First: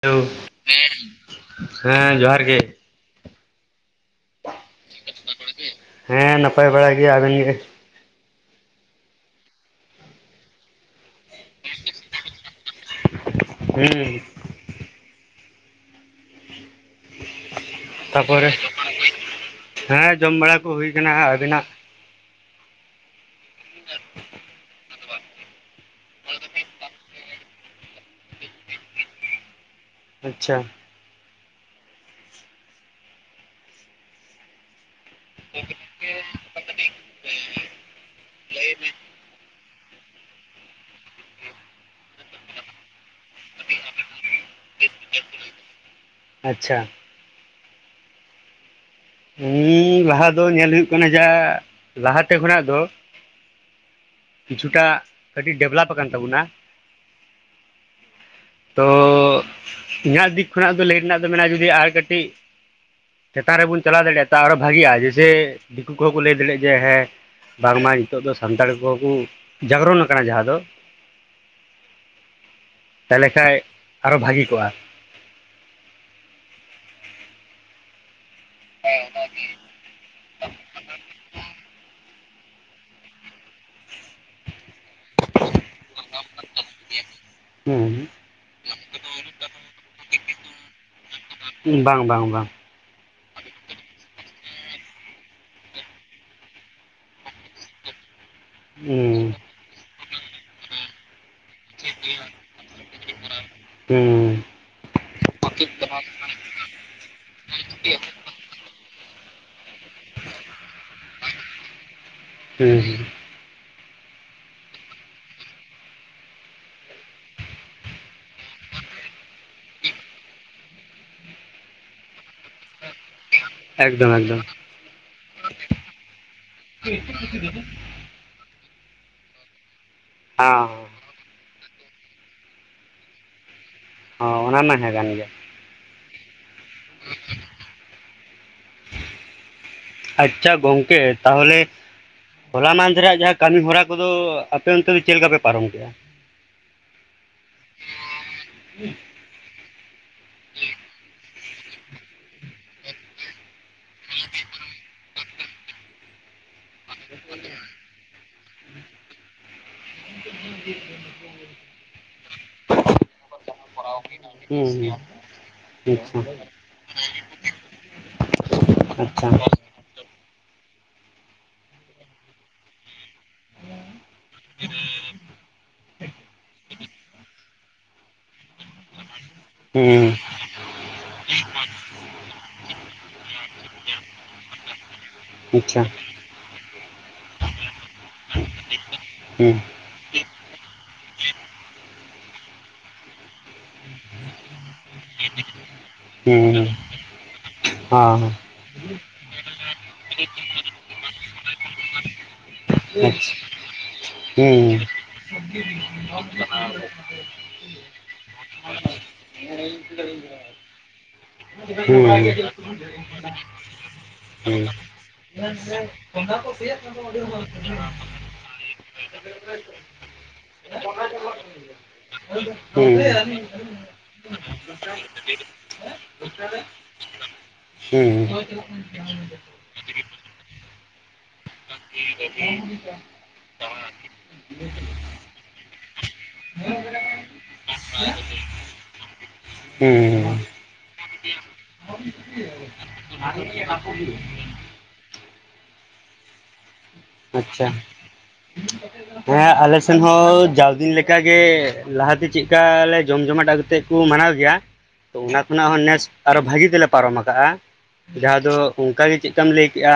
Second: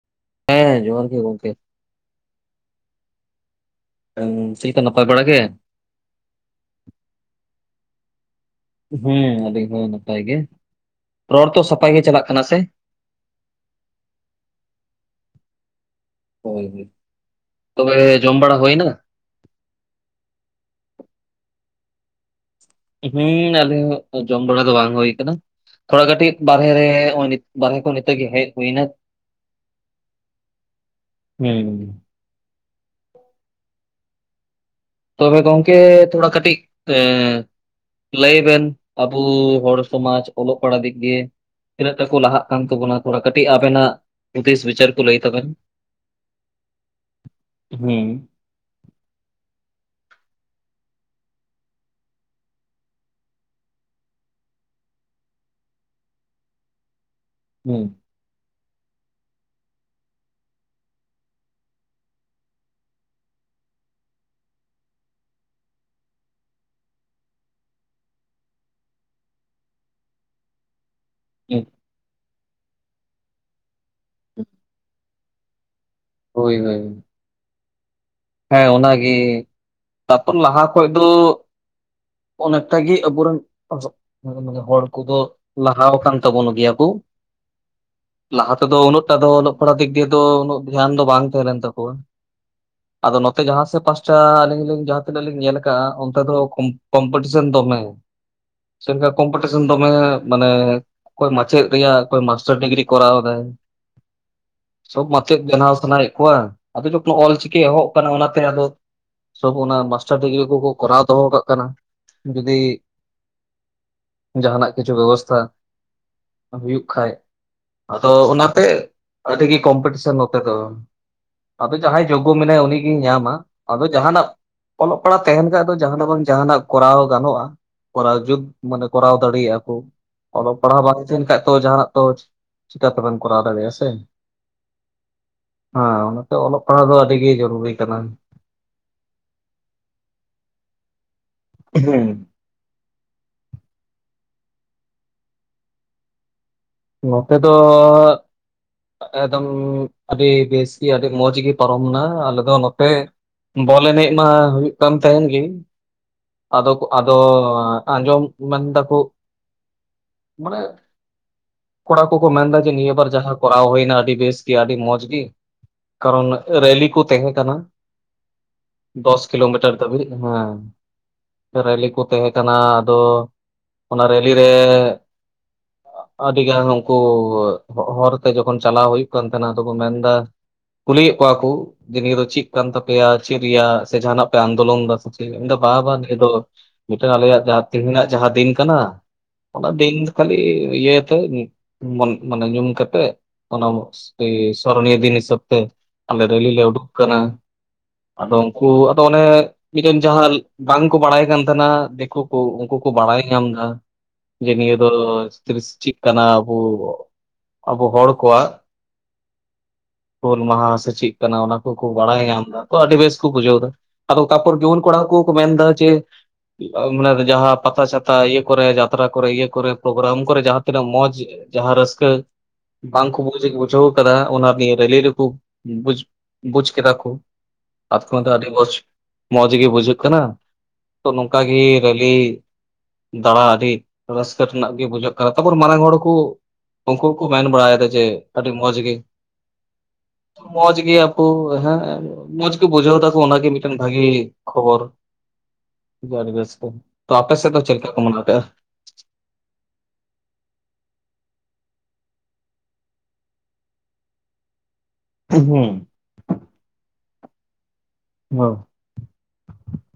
Hello ᱦᱮᱸ ᱡᱚᱦᱟᱨ ᱜᱮ ᱜᱚᱝᱠᱮ ᱦᱮᱸ ᱡᱚᱦᱟᱨ ᱜᱮ ᱦᱩᱸ ᱪᱮᱫ ᱞᱮᱠᱟ ᱱᱟᱯᱟᱭ ᱵᱟᱲᱟ ᱜᱮ? ᱦᱮᱸ ᱱᱟᱯᱟᱭ ᱵᱟᱲᱟ ᱜᱮ, ᱟᱵᱮᱱ ᱜᱮ? ᱦᱮᱸ ᱟᱞᱤᱧ ᱦᱚᱸ ᱱᱟᱯᱟᱭ ᱜᱮ, ᱨᱚᱲ ᱛᱚ ᱥᱟᱯᱷᱟ ᱜᱮ ᱪᱟᱞᱟᱜ ᱠᱟᱱᱟ ᱥᱮ? ᱦᱩᱸ ᱦᱳᱭ ᱦᱳᱭ ᱛᱚᱵᱮ ᱡᱚᱢ ᱛᱟᱯᱚᱨᱮ ᱵᱟᱲᱟ ᱦᱳᱭᱱᱟ? ᱦᱮᱸ ᱡᱚᱢ ᱵᱟᱲᱟ ᱠᱚ ᱦᱩᱭ ᱠᱟᱱᱟ ᱦᱟᱸᱜ, ᱟᱹᱵᱤᱱᱟᱜ ᱦᱩᱸ ᱟᱞᱤᱧ ᱦᱟᱸᱜ ᱛᱚ ᱡᱚᱢ ᱵᱟᱲᱟ ᱫᱚ ᱵᱟᱝ ᱦᱩᱭ ᱠᱟᱱᱟ᱾ ᱛᱷᱚᱲᱟ ᱠᱟᱹᱴᱤᱡ ᱵᱟᱨᱦᱮ ᱨᱮ ᱵᱟᱨᱦᱮ ᱠᱷᱚᱱ ᱱᱤᱛᱚᱜ ᱜᱮ ᱦᱮᱡ ᱦᱩᱭ ᱱᱟ ᱟᱪᱪᱷᱟ ᱦᱩᱸ ᱛᱚᱵᱮ ᱜᱚᱝᱠᱮ ᱛᱷᱚᱲᱟ ᱠᱟᱹᱴᱤᱡ ᱮᱸ ᱞᱟᱹᱭ ᱵᱮᱱ ᱟᱵᱚ ᱦᱚᱲ ᱥᱚᱢᱟᱡᱽ ᱚᱞᱚᱜ ᱯᱟᱲᱦᱟᱜ ᱫᱤᱠ ᱫᱤᱭᱮ? ᱛᱤᱱᱟᱹᱜ ᱴᱟᱠᱚ ᱞᱟᱦᱟᱜ ᱠᱟᱱ ᱛᱟᱵᱚᱱᱟ ᱛᱷᱚᱲᱟ ᱠᱟᱹᱴᱤᱡ ᱟᱵᱮᱱᱟᱜ ᱦᱩᱫᱤᱥ ᱵᱤᱪᱟᱹᱨ ᱠᱚ ᱞᱟᱹᱭ ᱛᱟᱵᱮᱱ ᱟᱪᱪᱷᱟ ᱦᱮᱸ ᱦᱩᱸ ᱞᱟᱦᱟ ᱫᱚ ᱧᱮᱞ ᱦᱩᱭᱩᱜ ᱠᱟᱱᱟ ᱡᱟ ᱞᱟᱦᱟᱛᱮ ᱠᱷᱚᱱᱟᱜ ᱫᱚ‍᱾ ᱠᱤᱪᱷᱩᱴᱟ ᱠᱟᱹᱴᱤᱡ ᱰᱮᱵᱷᱞᱚᱯ ᱟᱠᱟᱱ ᱛᱟᱵᱚᱱᱟ᱾ ᱦᱩᱸ ᱛᱚ ᱤᱧᱟᱹᱜ ᱫᱤᱠ ᱠᱷᱚᱱᱟᱜ ᱫᱚ ᱞᱟᱹᱭ ᱨᱮᱱᱟᱜ ᱫᱚ ᱢᱮᱱᱟᱜᱼᱟ ᱡᱩᱫᱤ ᱟᱨ ᱠᱟᱹᱴᱤᱡ ᱪᱮᱛᱟᱱ ᱨᱮᱵᱚᱱ ᱪᱟᱞᱟᱣ ᱫᱟᱲᱮᱭᱟᱜᱼᱟ ᱛᱚ ᱟᱨᱚ ᱵᱷᱟᱜᱤᱜᱼᱟ ᱡᱮᱭᱥᱮ ᱫᱤᱠᱩ ᱠᱚᱦᱚᱸ ᱠᱚ ᱞᱟᱹᱭ ᱫᱟᱲᱮᱭᱟᱜᱼᱟ ᱡᱮ ᱦᱮᱸ ᱵᱟᱝᱢᱟ ᱱᱤᱛᱚᱜ ᱫᱚ ᱥᱟᱱᱛᱟᱲ ᱠᱚᱦᱚᱸ ᱠᱚ ᱡᱟᱜᱽᱨᱚᱱ ᱟᱠᱟᱱᱟ ᱡᱟᱦᱟᱸ ᱫᱚ ᱦᱩᱸ ᱛᱟᱦᱞᱮ ᱠᱷᱟᱡ ᱟᱨᱚ ᱵᱷᱟᱜᱤ ᱠᱚᱜᱼᱟ ᱦᱳᱭ ᱦᱳᱭ ᱦᱮᱸ ᱚᱱᱟᱜᱮ ᱛᱟᱨᱯᱚᱨ ᱞᱟᱦᱟ ᱠᱷᱚᱡ ᱫᱚ ᱚᱱᱮᱠᱴᱟᱜᱮ ᱟᱵᱚᱨᱮᱱ ᱦᱚ ᱦᱚ ᱦᱚᱲ ᱠᱚᱫᱚ ᱞᱟᱦᱟᱣ ᱟᱠᱟᱱ ᱛᱟᱵᱚᱱ ᱜᱮᱭᱟ ᱠᱚ ᱦᱩᱸ ᱞᱟᱦᱟ ᱛᱮᱫᱚ ᱩᱱᱟᱹᱜ ᱴᱟ ᱫᱚ ᱚᱞᱚᱜ ᱯᱟᱲᱟᱜ ᱫᱤᱠᱫᱤᱭᱟᱹ ᱫᱚ ᱩᱱᱟᱹᱜ ᱫᱷᱮᱭᱟᱱ ᱫᱚ ᱵᱟᱝ ᱛᱟᱦᱮᱸ ᱞᱮᱱ ᱛᱟᱠᱚᱣᱟ ᱵᱟᱝ ᱵᱟᱝ ᱵᱟᱝ ᱟᱫᱚ ᱱᱚᱛᱮ ᱡᱟᱦᱟᱸᱥᱮᱫ ᱯᱟᱥᱴᱟ ᱟᱹᱞᱤᱧ ᱡᱟᱦᱟᱸ ᱛᱤᱱᱟᱹᱜ ᱞᱤᱧ ᱧᱮᱞ ᱠᱟᱜᱼᱟ ᱚᱱᱛᱮ ᱫᱚ ᱠᱚᱢᱯᱤᱴᱤᱥᱮᱱ ᱫᱚᱢᱮ ᱪᱮᱫ ᱞᱮᱠᱟ ᱦᱩᱸ ᱠᱚᱢᱯᱤᱴᱤᱥᱚᱱ ᱫᱚᱢᱮ ᱢᱟᱱᱮ ᱚᱠᱚᱭ ᱢᱟᱪᱮᱫ ᱨᱮᱭᱟᱜ ᱚᱠᱚᱭ ᱢᱟᱥᱴᱟᱨ ᱰᱤᱜᱽᱨᱤᱭ ᱠᱚᱨᱟᱣ ᱫᱟᱭ ᱦᱩᱸ ᱥᱚᱵ ᱢᱟᱪᱮᱫ ᱥᱟᱱᱟᱭᱮᱫ ᱠᱚᱣᱟ ᱟᱫᱚ ᱡᱚᱠᱷᱚᱱ ᱚᱞ ᱪᱤᱠᱤ ᱮᱦᱚᱵ ᱚᱱᱟᱛᱮ ᱟᱫᱚ ᱥᱚᱵ ᱚᱱᱟ ᱢᱟᱥᱴᱟᱨ ᱰᱤᱜᱽᱨᱤ ᱠᱚᱠᱚ ᱠᱚᱨᱟᱣ ᱫᱚᱦᱚ ᱠᱟᱜ ᱠᱟᱱᱟ ᱡᱩᱫᱤ ᱦᱩᱸ ᱡᱟᱦᱟᱱᱟᱜ ᱠᱤᱪᱷᱩ ᱵᱮᱵᱚᱥᱛᱷᱟ ᱦᱩᱭᱩᱜ ᱠᱷᱟᱡ ᱟᱫᱚ ᱚᱱᱟᱛᱮ ᱟᱹᱰᱤᱜᱮ ᱠᱚᱢᱯᱤᱴᱤᱥᱚᱱ ᱱᱚᱛᱮ ᱫᱚ ᱟᱫᱚ ᱡᱟᱦᱟᱸᱭ ᱡᱳᱜᱽᱜᱳ ᱢᱮᱱᱟᱭ ᱩᱱᱤᱜᱮᱭ ᱧᱟᱢᱟ ᱟᱫᱚ ᱮᱠᱫᱚᱢ ᱡᱟᱦᱱᱟᱜ ᱮᱠᱫᱚᱢ ᱚᱞᱚᱜ ᱯᱟᱲᱦᱟᱜ ᱛᱟᱦᱮᱱ ᱠᱷᱟᱡ ᱫᱚ ᱡᱟᱦᱱᱟᱜ ᱵᱟᱝ ᱡᱟᱦᱱᱟᱜ ᱠᱚᱨᱟᱣ ᱜᱟᱱᱚᱜᱼᱟ ᱠᱚᱨᱟᱣ ᱡᱩᱛ ᱢᱟᱱᱮ ᱠᱚᱨᱟᱣ ᱫᱟᱲᱮᱭᱟᱜᱼᱟ ᱠᱚ ᱚᱞᱚᱜ ᱯᱟᱲᱦᱟᱣ ᱦᱮᱸ ᱵᱟᱝ ᱛᱟᱦᱮᱱ ᱠᱷᱟᱡ ᱛᱚ ᱡᱟᱦᱱᱟᱜ ᱛᱚ ᱪᱤᱠᱟᱛᱮᱵᱮᱱ ᱠᱚᱨᱟᱣ ᱫᱟᱲᱮᱭᱟᱜᱼᱟ ᱥᱮ ᱦᱚᱸ ᱚᱱᱟ ᱢᱟ ᱦᱮᱸ ᱠᱟᱱ ᱜᱮᱭᱟ ᱦᱟᱸ ᱚᱱᱟᱛᱮ ᱚᱞᱚᱜ ᱯᱟᱲᱦᱟᱜ ᱫᱚ ᱟᱹᱰᱤᱜᱮ ᱡᱚᱨᱩᱨᱤ ᱠᱟᱱᱟ ᱟᱪᱪᱷᱟ ᱜᱚᱝᱠᱮ ᱛᱟᱦᱚᱞᱮ ᱦᱮᱸ ᱦᱚᱞᱟ ᱢᱟᱸᱫᱷᱮᱨᱟᱜ ᱡᱟᱦᱟᱸ ᱠᱟᱹᱢᱤ ᱦᱚᱨᱟ ᱠᱚᱫᱚ ᱟᱯᱮ ᱚᱱᱛᱮ ᱫᱚ ᱪᱮᱫ ᱞᱮᱠᱟ ᱯᱮ ᱯᱟᱨᱚᱢ ᱠᱮᱫᱼᱟ? ᱱᱚᱛᱮ ᱫᱚ ᱮᱠᱫᱚᱢ ᱟᱹᱰᱤ ᱵᱮᱥ ᱜᱮ ᱟᱹᱰᱤ ᱢᱚᱡᱽ ᱜᱮ ᱯᱟᱨᱚᱢᱱᱟ ᱟᱞᱮ ᱫᱚ ᱱᱚᱛᱮ ᱵᱚᱞ ᱮᱱᱮᱡ ᱢᱟ ᱦᱩᱭᱩᱜ ᱠᱟᱱ ᱛᱟᱦᱮᱱ ᱜᱮ ᱟᱫᱚ ᱠᱚ ᱟᱫᱚ ᱟᱸᱡᱚᱢ ᱢᱮᱱ ᱮᱫᱟᱠᱚ [unintelligible] ᱠᱚᱲᱟ ᱠᱚᱠᱚ ᱢᱮᱱ ᱫᱟ ᱡᱮ ᱱᱤᱭᱟᱹ ᱵᱟᱨ ᱡᱟᱦᱟᱸ ᱠᱚᱨᱟᱣ ᱦᱳᱭᱱᱟ ᱟᱹᱰᱤ ᱵᱮᱥ ᱜᱮ ᱟᱹᱰᱤ ᱦᱩᱸ ᱢᱚᱸᱡᱽ ᱜᱮ ᱦᱩᱸ ᱠᱟᱨᱚᱱ ᱨᱮᱞᱤ ᱠᱚ ᱛᱟᱦᱮᱸ ᱠᱟᱱᱟ ᱫᱚᱥ ᱟᱪᱪᱷᱟ ᱟᱪᱪᱷᱟ ᱠᱤᱞᱳᱢᱤᱴᱟᱨ ᱠᱟᱨᱫᱟᱹᱵᱤᱡ ᱡᱟᱦᱟᱸ ᱨᱮᱞᱤ ᱠᱚ ᱛᱟᱦᱮᱸ ᱠᱟᱱᱟ ᱟᱫᱚ ᱚᱱᱟ ᱨᱮᱞᱤ ᱨᱮ [inaudible] ᱟᱹᱰᱤ ᱜᱟᱱ ᱩᱱᱠᱩ ᱦᱚᱨ ᱛᱮ ᱡᱚᱠᱷᱚᱱ ᱪᱟᱞᱟᱣ ᱦᱩᱭᱩᱜ ᱠᱟᱱ ᱛᱟᱦᱮᱸᱱᱟ ᱟᱫᱚ ᱠᱚ ᱢᱮᱱᱫᱟ ᱦᱩᱸ ᱠᱩᱞᱤᱭᱮᱫ ᱠᱚᱣᱟ ᱠᱚ ᱡᱮ ᱱᱤᱭᱟᱹ ᱫᱚ ᱪᱮᱫ ᱠᱟᱱ ᱛᱟᱯᱮᱭᱟ ᱪᱮᱫ ᱨᱮᱭᱟᱜ ᱥᱮ ᱡᱟᱦᱟᱱᱟᱜ ᱯᱮ ᱟᱱᱫᱳᱞᱚᱱ ᱫᱟ ᱥᱮ ᱪᱮᱫ ᱢᱮᱱᱫᱟ ᱵᱟ ᱟᱪᱪᱷᱟ ᱵᱟ ᱱᱤᱭᱟᱹ ᱫᱚ ᱢᱤᱫᱴᱟᱝ ᱟᱞᱮᱭᱟᱜ ᱡᱟᱦᱟᱸ ᱛᱮᱦᱤᱧᱟᱜ ᱡᱟᱦᱟᱸ ᱫᱤᱱ ᱠᱟᱱᱟ ᱦᱩᱸ ᱚᱱᱟ ᱫᱤᱱ ᱫᱚ ᱠᱷᱟᱞᱤ ᱩᱭᱟᱹᱨ ᱢᱟᱱᱮ ᱧᱩᱢ ᱠᱟᱛᱮ ᱚᱱᱟ ᱥᱚᱨᱚᱱᱤᱭᱚ ᱫᱤᱱ ᱦᱤᱥᱟᱹᱵ ᱛᱮ ᱟᱞᱮ ᱨᱮᱞᱤ ᱞᱮ ᱦᱩᱸ ᱩᱰᱩᱠ ᱟᱠᱟᱱᱟ ᱟᱫᱚ ᱦᱚᱸ ᱟᱫᱚ ᱚᱱᱮ ᱢᱤᱫᱴᱮᱱ ᱡᱟᱦᱟᱸ ᱵᱟᱝᱠᱚ ᱵᱟᱲᱟᱭ ᱠᱟᱱ ᱛᱟᱦᱮᱱᱟ ᱫᱮᱠᱳ ᱠᱚ ᱩᱱᱠᱩ ᱠᱚ ᱵᱟᱲᱟᱭ ᱟᱪᱪᱷᱟ ᱧᱟᱢ ᱮᱫᱟ ᱦᱩᱸ ᱡᱮ ᱱᱤᱭᱟᱹ ᱫᱚ ᱦᱩᱸ ᱦᱩᱸ ᱠᱟᱱᱟ ᱟᱵᱚ ᱟᱵᱚ ᱦᱚᱲ ᱠᱚᱣᱟᱜ ᱦᱩᱞ ᱢᱟᱦᱟ ᱥᱮ ᱪᱮᱫ ᱠᱟᱱᱟ ᱚᱱᱟ ᱠᱚᱠᱚ ᱵᱟᱲᱟᱭ ᱧᱟᱢ ᱮᱫᱟ ᱛᱚ ᱦᱩᱸ ᱟᱹᱰᱤ ᱵᱮᱥ ᱠᱚ ᱵᱩᱡᱷᱟᱹᱣ ᱮᱫᱟ ᱟᱫᱚ ᱚᱠᱟ ᱠᱚᱨᱮ ᱡᱩᱣᱟᱹᱱ ᱠᱚᱲᱟ ᱠᱚᱠᱚ ᱢᱮᱱ ᱮᱫᱟ ᱡᱮ [unintelligible] ᱯᱟᱛᱟᱪᱷᱟᱛᱟ ᱤᱭᱟᱹ ᱠᱚᱨᱮ ᱡᱟᱛᱨᱟ ᱠᱚᱨᱮ ᱤᱭᱟᱹ ᱠᱚᱨᱮ ᱯᱨᱳᱜᱨᱟᱢ ᱠᱚᱨᱮ ᱡᱟᱦᱟᱸ ᱛᱤᱱᱟᱹᱜ ᱢᱚᱡᱽ ᱡᱟᱦᱟᱸ ᱨᱟᱹᱥᱠᱟᱹ ᱵᱟᱝᱠᱩ ᱵᱩᱡᱷᱟᱹᱣ ᱟᱠᱟᱫᱟ ᱚᱱᱟ ᱱᱤᱭᱟᱹ ᱨᱮᱞᱤ ᱨᱮᱠᱚ ᱵᱩᱡ ᱵᱩᱡ ᱠᱮᱫᱟ ᱠᱚ ᱟᱛᱢᱟ ᱫᱚ ᱟᱹᱰᱤ ᱢᱚᱡᱽ ᱢᱚᱸᱡᱽ ᱜᱮ ᱵᱩᱡᱷᱟᱹᱜ ᱠᱟᱱᱟ ᱛᱚ ᱱᱚᱝᱠᱟᱜᱮ ᱨᱮᱞᱤ ᱫᱟᱬᱟ ᱟᱹᱰᱤ ᱨᱟᱹᱥᱠᱟᱹ ᱨᱮᱱᱟᱜ ᱜᱮ ᱵᱩᱡᱷᱟᱹᱜ ᱠᱟᱱᱟ ᱛᱟᱨᱯᱚᱨ ᱢᱟᱨᱟᱝ ᱦᱚᱲ ᱠᱚ ᱩᱱᱠᱩ ᱦᱚᱸᱠᱚ ᱢᱮᱱ ᱵᱟᱲᱟ ᱮᱫᱟ ᱡᱮ ᱟᱹᱰᱤ ᱢᱚᱸᱡᱽ ᱜᱮ ᱦᱩᱸ ᱢᱚᱸᱡᱽ ᱜᱮᱭᱟ ᱠᱚ ᱦᱮᱸ ᱢᱚᱸᱡᱽ ᱜᱮ ᱵᱩᱡᱷᱟᱹᱣ ᱮᱫᱟᱠᱚ ᱚᱱᱟᱜᱮ ᱢᱤᱫᱴᱮᱱ ᱵᱷᱟᱜᱤ ᱠᱷᱚᱵᱚᱨ ᱟᱰᱤ ᱵᱮᱥᱜᱤ ᱛᱚ ᱟᱯᱮ ᱥᱮᱫ ᱫᱚ ᱟᱪᱪᱷᱟ ᱪᱮᱫ ᱞᱮᱠᱟ ᱠᱚ ᱢᱟᱱᱟᱣ ᱠᱮᱜᱼᱟ ᱦᱮᱸ ᱟᱞᱮ ᱥᱮᱱ ᱦᱚᱸ ᱡᱟᱣ ᱫᱤᱱ ᱞᱮᱠᱟᱜᱮ ᱞᱟᱦᱟᱛᱮ ᱪᱮᱫᱠᱟ ᱞᱮ ᱡᱚᱢ ᱡᱚᱢᱟᱴ ᱠᱟᱛᱮᱫ ᱠᱚ ᱢᱟᱱᱟᱣ ᱜᱮᱭᱟ ᱛᱚ ᱚᱱᱟ ᱠᱷᱚᱱᱟᱜ ᱦᱩᱸ ᱦᱚᱸ ᱱᱮᱥ ᱟᱨᱚ ᱵᱷᱟᱹᱜᱤ ᱛᱮᱞᱮ ᱯᱟᱨᱚᱢ ᱟᱠᱟᱜᱼᱟ ᱡᱟᱸᱦᱟ ᱫᱚ ᱦᱩᱸ ᱚᱱᱠᱟ ᱜᱤ ᱪᱮᱫ ᱞᱮᱠᱟᱢ ᱞᱟᱹᱭ ᱠᱮᱜᱼᱟ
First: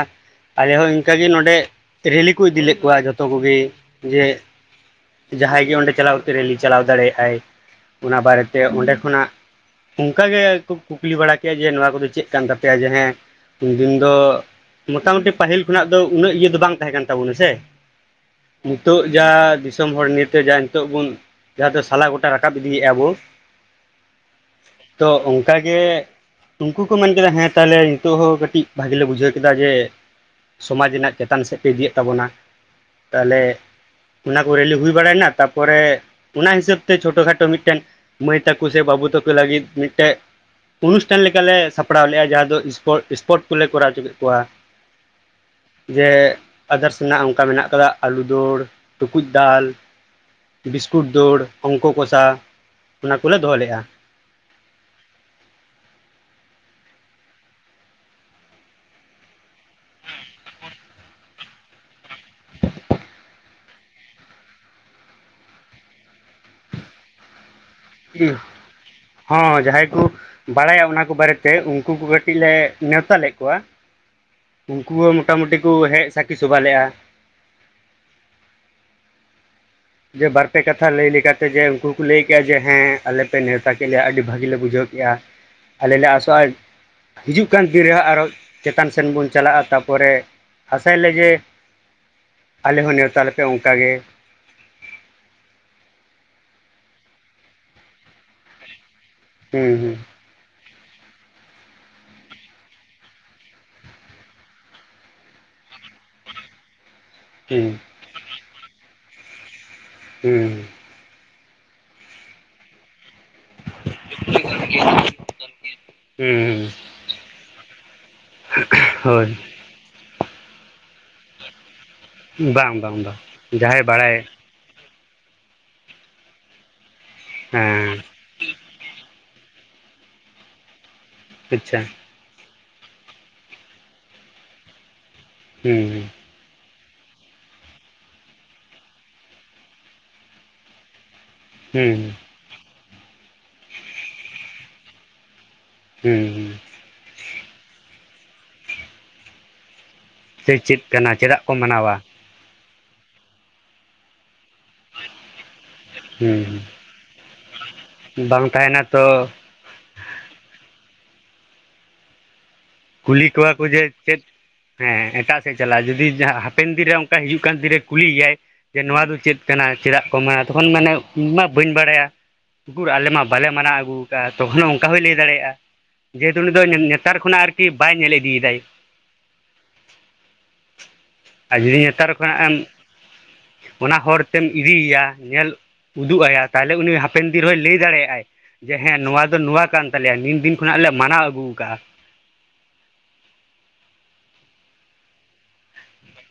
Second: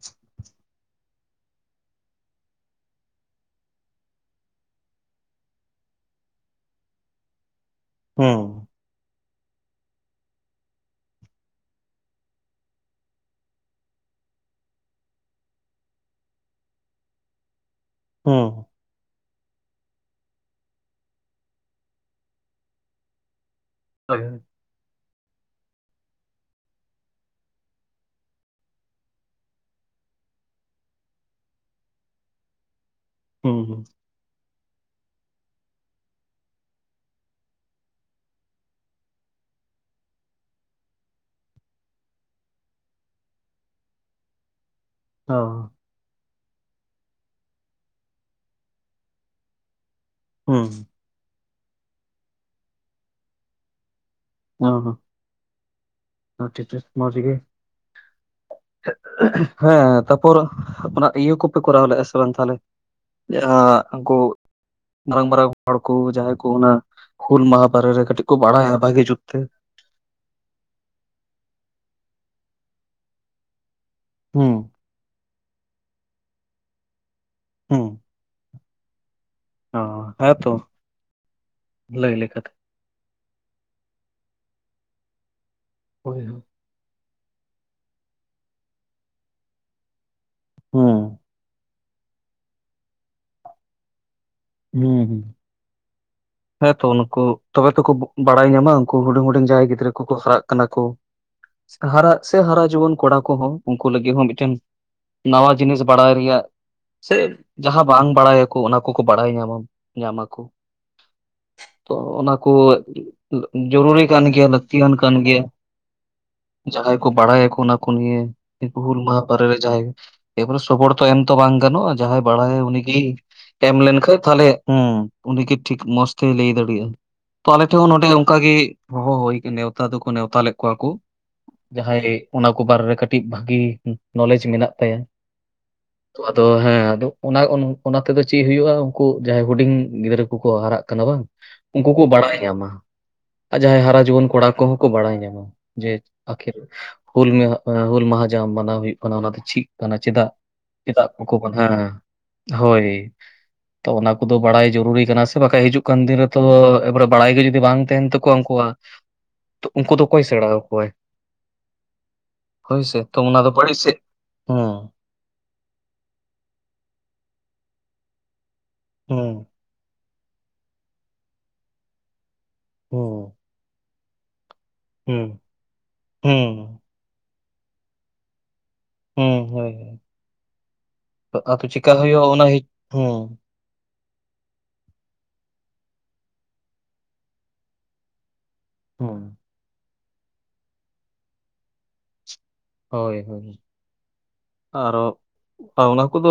ᱟᱞᱮ ᱦᱚᱸ ᱤᱱᱠᱟ ᱜᱮ ᱱᱚᱰᱮ ᱨᱮᱞᱤ ᱠᱚ ᱤᱫᱤ ᱞᱮᱫ ᱠᱚᱣᱟ ᱡᱷᱚᱛᱚ ᱠᱚᱜᱤ ᱡᱮ ᱡᱟᱸᱦᱟᱸᱭ ᱜᱮ ᱚᱸᱰᱮ ᱪᱟᱞᱟᱣ ᱠᱟᱛᱮ ᱨᱮᱞᱤ ᱪᱟᱞᱟᱣ ᱫᱟᱲᱮᱭᱟᱜᱼᱟᱭ ᱚᱱᱟ ᱦᱩᱸ ᱵᱟᱨᱮᱛᱮ ᱚᱸᱰᱮ ᱠᱷᱚᱱᱟᱜ ᱚᱝᱠᱟ ᱜᱮᱠᱚ ᱠᱩᱠᱞᱤ ᱵᱟᱲᱟ ᱠᱮᱜᱼᱟ ᱡᱮ ᱱᱚᱣᱟ ᱠᱚᱫᱚ ᱪᱮᱫ ᱠᱟᱱ ᱛᱟᱯᱮᱭᱟ ᱡᱮ ᱦᱮᱸ ᱩᱱᱫᱤᱱ ᱫᱚ ᱢᱚᱴᱟᱢᱩᱴᱤ ᱯᱟᱦᱤᱞ ᱠᱷᱚᱱᱟᱜ ᱫᱚ ᱩᱱᱟᱹᱜ ᱤᱭᱟᱹ ᱫᱚ ᱵᱟᱝ ᱛᱟᱦᱮᱸ ᱠᱟᱱ ᱛᱟᱵᱚᱱᱟ ᱥᱮ ᱦᱩᱸ ᱱᱤᱛᱚᱜ ᱡᱟ ᱫᱤᱥᱚᱢ ᱦᱚᱲ ᱱᱤᱭᱮᱛᱮ ᱡᱟᱦᱟ ᱱᱤᱛᱚᱜ ᱵᱚᱱ ᱡᱟᱸᱦᱟ ᱫᱚ ᱥᱟᱞᱟ ᱜᱚᱴᱟ ᱨᱟᱠᱟᱵ ᱤᱫᱤᱭᱮᱫᱼᱟ ᱵᱩ [unintelligible] ᱛᱚ ᱚᱱᱠᱟ ᱜᱮ ᱩᱱᱠᱩ ᱠᱚ ᱢᱮᱱ ᱠᱮᱫᱟ ᱦᱮᱸ ᱛᱟᱦᱚᱞᱮ ᱱᱤᱛᱚᱜ ᱦᱚᱸ ᱠᱟᱹᱴᱤᱡ ᱵᱷᱟᱜᱮ ᱞᱮ ᱵᱩᱡᱷᱟᱹᱣ ᱠᱮᱫᱟ ᱡᱮ ᱥᱚᱢᱟᱡᱽ ᱨᱮᱱᱟᱜ ᱪᱮᱛᱟᱱ ᱥᱮᱫ ᱯᱮ ᱤᱫᱤᱭᱮᱫ ᱛᱟᱵᱚᱱᱟ ᱛᱟᱦᱚᱞᱮ ᱦᱩᱸ ᱦᱩᱸ ᱚᱱᱟ ᱠᱚᱨᱮᱞᱮ ᱦᱩᱭ ᱵᱟᱲᱟᱭᱮᱱᱟ ᱛᱟᱯᱚᱨᱮ ᱚᱱᱟ ᱦᱤᱥᱟᱹᱵ ᱛᱮ ᱪᱷᱳᱴᱳ ᱠᱷᱟᱴᱚ ᱢᱤᱫᱴᱮᱱ ᱢᱟᱹᱭ ᱛᱟᱠᱩ ᱥᱮ ᱵᱟᱵᱩ ᱛᱟᱠᱩ ᱞᱟᱜᱤᱫ ᱢᱤᱫᱴᱮᱡ ᱚᱱᱩᱥᱴᱷᱟᱱ ᱞᱮᱠᱟᱞᱮ ᱥᱟᱯᱲᱟᱣ ᱞᱮᱜᱼᱟ ᱡᱟᱸᱦᱟᱸ ᱫᱚ ᱥᱯᱳᱨᱴ ᱠᱚᱞᱮ ᱠᱚᱨᱟᱣ ᱦᱩᱪᱩ ᱠᱮᱫ ᱠᱚᱣᱟ ᱚ ᱡᱮ ᱟᱫᱟᱨᱥ ᱨᱮᱱᱟᱜ ᱚᱱᱠᱟ ᱢᱮᱱᱟᱜ ᱠᱟᱫᱟ ᱟᱞᱩ ᱫᱳᱲ ᱴᱩᱠᱩᱡ ᱫᱟᱞ ᱵᱤᱥᱠᱩᱴ ᱫᱟᱹᱲ ᱚᱝᱠᱚ ᱠᱚᱥᱟ ᱚᱱᱟ ᱠᱚᱞᱮ ᱫᱚᱦᱚ ᱞᱮᱜᱼᱟ ᱚ ᱦᱚᱸ ᱴᱷᱤᱠ ᱴᱷᱟᱠ ᱢᱚᱡ ᱜᱤ ᱦᱚᱸ ᱛᱟᱯᱚᱨ ᱚᱱᱟ ᱤᱭᱟᱹ ᱠᱚᱯᱮ ᱠᱚᱨᱟᱣ ᱞᱮᱜᱼᱟ ᱥᱮ ᱵᱟᱝ ᱛᱟᱦᱞᱮ ᱡᱟᱸᱦᱟᱸ ᱩᱱᱠᱩ ᱢᱟᱨᱟᱝ ᱢᱟᱨᱟᱝ ᱦᱚᱲ ᱠᱩ ᱡᱟᱸᱦᱟᱸᱭ ᱠᱩ ᱚᱱᱟ ᱦᱩᱞ ᱢᱟᱦᱟ ᱵᱟᱨᱮ ᱨᱮ ᱠᱟᱹᱴᱤᱡ ᱠᱚ ᱵᱟᱲᱟᱭᱟ ᱵᱷᱟᱜᱤ ᱡᱩᱛ ᱛᱮ ᱾ ᱡᱟᱸᱦᱟᱸᱭ ᱠᱩ ᱵᱟᱲᱟᱭᱟ ᱚᱱᱟ ᱠᱚ ᱵᱟᱨᱮᱛᱮ ᱩᱱᱠᱩ ᱠᱩ ᱠᱟᱴᱤᱡ ᱞᱮ ᱱᱮᱶᱛᱟ ᱞᱮᱫ ᱠᱚᱣᱟ ᱦᱩᱸ ᱩᱱᱠᱩ ᱦᱚᱸ ᱢᱚᱴᱟ ᱢᱩᱴᱤ ᱠᱚ ᱦᱮᱡ ᱥᱟᱠᱷᱤ ᱥᱚᱵᱷᱟ ᱞᱮᱜᱼᱟ ᱦᱩᱸ ᱚ ᱡᱮ ᱵᱟᱨ ᱦᱮᱸᱛᱚ ᱯᱮ ᱠᱟᱛᱷᱟ ᱞᱟᱹᱭ ᱞᱮᱠᱟᱛᱮ ᱡᱮ ᱩᱱᱠᱩ ᱠᱩ ᱞᱟᱹᱭ ᱠᱮᱜᱼᱟ ᱡᱮ ᱦᱮᱸ ᱟᱞᱮ ᱯᱮ ᱱᱮᱣᱛᱟ ᱠᱮᱫ ᱞᱮᱭᱟ ᱟᱹᱰᱤ ᱵᱷᱟᱹᱜᱤᱮ ᱞᱮ ᱵᱩᱡᱷᱟᱹᱣ ᱠᱮᱜᱼᱟ ᱟᱞᱮ ᱞᱮ ᱦᱳᱭ ᱟᱥᱚᱜᱼᱟ ᱦᱳᱭ ᱦᱤᱡᱩᱜ ᱠᱟᱱ ᱫᱤᱱ ᱨᱮᱦᱚᱸ ᱟᱨᱚ ᱪᱮᱛᱟᱱ ᱥᱮᱱ ᱵᱚᱱ ᱪᱟᱞᱟᱜᱼᱟ ᱛᱟᱯᱚᱨᱮ ᱦᱩᱸ ᱟᱥᱟᱭᱟᱞᱮ ᱡᱮ ᱟᱞᱮ ᱦᱚᱸ ᱱᱮᱶᱛᱟ ᱞᱮᱯᱮ ᱚᱱᱠᱟᱜᱮ ᱦᱩᱸ ᱦᱩᱸ ᱦᱮᱸᱛᱚ ᱱᱩᱠᱩ ᱛᱚᱵᱮ ᱛᱚᱠᱩ ᱵᱟᱲᱟᱭ ᱧᱟᱢᱟ ᱩᱱᱠᱩ ᱦᱩᱰᱤᱧ ᱦᱩᱰᱤᱧ ᱡᱟᱦᱟᱸᱭ ᱜᱤᱫᱽᱨᱟᱹ ᱦᱩᱸ ᱠᱩᱠᱩ ᱦᱟᱨᱟᱜ ᱠᱟᱱᱟ ᱠᱚ ᱦᱟᱨᱟᱜ ᱥᱮ ᱦᱟᱨᱟ ᱡᱩᱣᱟᱹᱱ ᱠᱚᱲᱟ ᱠᱚᱸᱦᱚᱸ ᱩᱱᱠᱩ ᱞᱟᱹᱜᱤᱫ ᱦᱚᱸ ᱢᱤᱫᱴᱮᱱ ᱱᱟᱣᱟ ᱡᱤᱱᱤᱥ ᱵᱟᱲᱟᱭ ᱨᱮᱭᱟᱜ ᱥᱮ ᱦᱩᱸ ᱡᱟᱸᱦᱟᱸ ᱵᱟᱝ ᱵᱟᱲᱟᱭᱟᱠᱩ ᱚᱱᱟ ᱠᱚᱠᱚ ᱵᱟᱲᱟᱭ ᱧᱟᱢᱟ, ᱧᱟᱢᱟᱠᱩ ᱾ ᱦᱩᱸ ᱛᱚ ᱚᱱᱟ ᱠᱚ ᱡᱚᱨᱩᱨᱤ ᱠᱟᱱ ᱜᱮᱭᱟ, ᱞᱟᱹᱠᱛᱤᱭᱟᱱ ᱠᱟᱱ ᱜᱮᱭᱟ ᱾ ᱦᱩᱸ ᱦᱩᱸ ᱡᱟᱦᱟᱸᱭ ᱠᱩ ᱵᱟᱲᱟᱭᱟᱠᱩ ᱚᱱᱟ ᱠᱚ ᱱᱤᱭᱮ ᱦᱩᱞ ᱢᱟᱦᱟ ᱦᱳᱭ ᱵᱟᱨᱮ ᱨᱮ ᱡᱟᱦᱟᱸᱭ ᱾ ᱮᱯᱚᱨᱮ ᱥᱚᱵᱚᱨᱛᱚ ᱮᱢ ᱛᱚ ᱵᱟᱝ ᱜᱟᱱᱚᱜᱼᱟ ᱡᱟᱦᱟᱸᱭ ᱵᱟᱲᱟᱭᱟ ᱵᱟᱝ ᱵᱟᱝ ᱩᱱᱤᱜᱤ ᱵᱟᱝ ᱮᱢ ᱡᱟᱦᱟᱸᱭ ᱵᱟᱲᱟᱭ ᱞᱮᱱᱠᱷᱟᱡ ᱛᱟᱦᱚᱞᱮ ᱦᱩᱸ ᱩᱱᱤᱜᱮ ᱴᱷᱤᱠ ᱢᱚᱸᱡᱽ ᱛᱮᱭ ᱞᱟᱹᱭ ᱫᱟᱲᱤᱭᱟᱜ-ᱟ ᱾ ᱛᱚ ᱟᱞᱮ ᱴᱷᱮᱡ ᱦᱚᱸ ᱦᱮᱸ ᱱᱚᱰᱮ ᱚᱱᱠᱟ ᱜᱤ ᱦᱚᱦᱚ ᱦᱩᱭ ᱱᱮᱣᱛᱟ ᱫᱚᱠᱚ ᱱᱮᱣᱛᱟ ᱞᱮᱫ ᱠᱚᱣᱟ ᱠᱩ ᱟᱪᱪᱷᱟ ᱡᱟᱸᱦᱟᱸᱭ ᱚᱱᱟ ᱠᱚ ᱵᱟᱨᱮ ᱨᱮ ᱠᱟᱹᱴᱤᱡ ᱵᱷᱟᱹᱜᱤ ᱱᱚᱞᱮᱡᱽ ᱢᱮᱱᱟᱜ ᱛᱟᱭᱟ ᱦᱩᱸ ᱦᱩᱸ [inaudible] ᱛᱚ ᱟᱫᱚ ᱦᱮᱸ ᱟᱫᱚ ᱚᱱᱟ ᱛᱮᱫᱚ ᱪᱮᱫ ᱦᱩᱭᱩᱜᱼᱟ ᱩᱱᱠᱩ ᱡᱟᱸᱦᱟᱸᱭ ᱦᱩᱰᱤᱧ ᱜᱤᱫᱽᱨᱟᱹ ᱠᱩᱠᱚ ᱦᱟᱨᱟᱜ ᱠᱟᱱᱟ ᱵᱟᱝ ᱦᱩᱸ ᱩᱱᱠᱩ ᱦᱩᱸ ᱠᱚ ᱵᱟᱲᱟᱭ ᱧᱟᱢᱟ ᱟᱨ ᱡᱟᱦᱟᱸᱭ ᱦᱟᱨᱟ ᱡᱩᱣᱟᱹᱱ ᱠᱚᱲᱟ ᱠᱚᱦᱚᱸ ᱠᱚ ᱵᱟᱲᱟᱭ ᱧᱟᱢᱟ᱾ ᱡᱮ ᱦᱩᱸ ᱟᱹᱠᱷᱤᱨ ᱦᱩᱸ ᱦᱩᱞ ᱢᱟᱦᱟᱸ ᱦᱩᱞ ᱢᱟᱦᱟ ᱡᱟᱦᱟ ᱢᱟᱱᱟᱣ ᱦᱩᱭᱩᱜ ᱠᱟᱱᱟ, ᱚᱱᱟ ᱫᱚ ᱪᱤᱫ ᱠᱟᱱᱟ ᱪᱮᱫᱟᱜ? ᱥᱮ ᱪᱮᱫ ᱪᱮᱫᱟᱜ ᱠᱟᱱᱟ ᱠᱚ ᱠᱚ ᱵᱟᱫᱷᱟ ᱦᱮᱸᱮ ᱢᱟᱱᱟᱣᱟ ᱦᱳᱭ, ᱛᱚ ᱚᱱᱟ ᱠᱚᱫᱚ ᱵᱟᱲᱟᱭ ᱡᱚᱨᱩᱨᱤ ᱠᱟᱱᱟ ᱥᱮ ᱵᱟᱠᱷᱟᱡ [unintelligible] ᱫᱤᱱ ᱨᱮ ᱛᱚ ᱦᱩᱸ ᱮ ᱵᱟᱨᱮ ᱵᱟᱲᱟᱭ ᱜᱮ ᱡᱩᱫᱤ ᱵᱟᱝ ᱛᱟᱦᱮᱱ ᱛᱟᱠᱚᱣᱟ ᱵᱟᱝ ᱩᱱᱠᱩᱣᱟᱜ, ᱛᱟᱦᱮᱱᱟ ᱛᱚ ᱛᱚ ᱩᱱᱠᱩ ᱫᱚ ᱚᱠᱚᱭ ᱥᱮᱬᱟᱣ ᱠᱚᱣᱟᱭ ᱛᱚ ᱠᱩᱞᱤ ᱚᱱᱟ ᱫᱚ ᱠᱚᱣᱟ ᱠᱚ ᱵᱟᱹᱲᱤᱡ ᱡᱮ ᱥᱮᱫ ᱪᱮᱫ ᱦᱩᱸ ᱯᱮᱸ ᱮᱴᱟᱜᱼᱼ [unintelligible] ᱪᱟᱞᱟᱜᱼᱟ ᱡᱩᱫᱤ ᱦᱟᱯᱮᱱ ᱫᱤᱱᱨᱮ ᱚᱱᱠᱟ ᱦᱤᱡᱩᱜ ᱠᱟᱱ ᱫᱤᱱᱨᱮ ᱠᱩᱞᱤᱭᱮᱭᱟᱭ ᱡᱮ ᱱᱚᱣᱟ ᱫᱚ ᱦᱩᱸ ᱪᱮᱫ ᱠᱟᱱᱟ ᱪᱮᱫᱟᱜ? ᱢᱟ ᱛᱚᱠᱷᱚᱱ ᱢᱟᱱᱮ ᱤᱧ ᱢᱟ ᱵᱟᱹᱧ ᱵᱟᱲᱟᱭᱟ ᱩᱠᱩᱨ ᱟᱞᱮ ᱦᱩᱸ ᱢᱟ ᱵᱟᱞᱮ ᱢᱟᱱᱟᱣ ᱟᱹᱜᱩᱣ ᱠᱟᱜᱼᱟ ᱛᱚᱠᱷᱚᱱᱳᱣ ᱚᱠᱚᱭ ᱞᱟᱹᱭ ᱦᱩᱸ ᱫᱟᱲᱮᱭᱟᱜᱼᱟ, ᱡᱮᱦᱮᱛᱩ ᱦᱩᱸ ᱩᱱᱤ ᱫᱚ ᱱᱮ ᱱᱮᱛᱟᱨ ᱠᱷᱚᱱᱟᱜ ᱟᱨᱠᱤ ᱵᱟᱭ ᱧᱮᱞ ᱤᱫᱤᱭᱮᱫᱟᱭ᱾ ᱦᱩᱸ ᱦᱩᱸ ᱦᱩᱸ ᱟᱨ ᱟᱫᱚ ᱡᱩᱫᱤ ᱪᱮᱠᱟ ᱱᱮᱛᱟᱨ ᱦᱩᱭᱩᱜᱼᱟ ᱠᱷᱚᱱᱟᱜ ᱚᱱᱟ ᱮᱢ ᱦᱩᱸ ᱚᱱᱟ ᱦᱚᱨ ᱛᱮᱢ ᱤᱫᱤᱭᱮᱭᱟ ᱧᱮᱞ? ᱩᱫᱩᱜ ᱟᱭᱟ ᱛᱟᱦᱞᱮ ᱩᱱᱤ ᱦᱟᱯᱮᱱ ᱫᱤᱱ ᱨᱮᱦᱚᱸᱭ ᱞᱟᱹᱭ ᱫᱟᱲᱮᱭᱟᱜᱼᱟᱭ ᱾ ᱡᱮ ᱦᱮᱸ ᱦᱩᱸ ᱱᱚᱣᱟ ᱫᱚ ᱱᱚᱣᱟ ᱠᱟᱱ ᱛᱟᱞᱮᱭᱟ ᱱᱤᱱ ᱫᱤᱱ ᱠᱷᱚᱱᱟᱜ ᱞᱮ ᱢᱟᱱᱟᱣ ᱟᱜᱩ ᱟᱠᱟᱜ-ᱟ ᱾ ᱦᱚᱭ ᱦᱚᱭ ᱟᱨᱚ ᱚᱱᱟ ᱠᱚᱫᱚ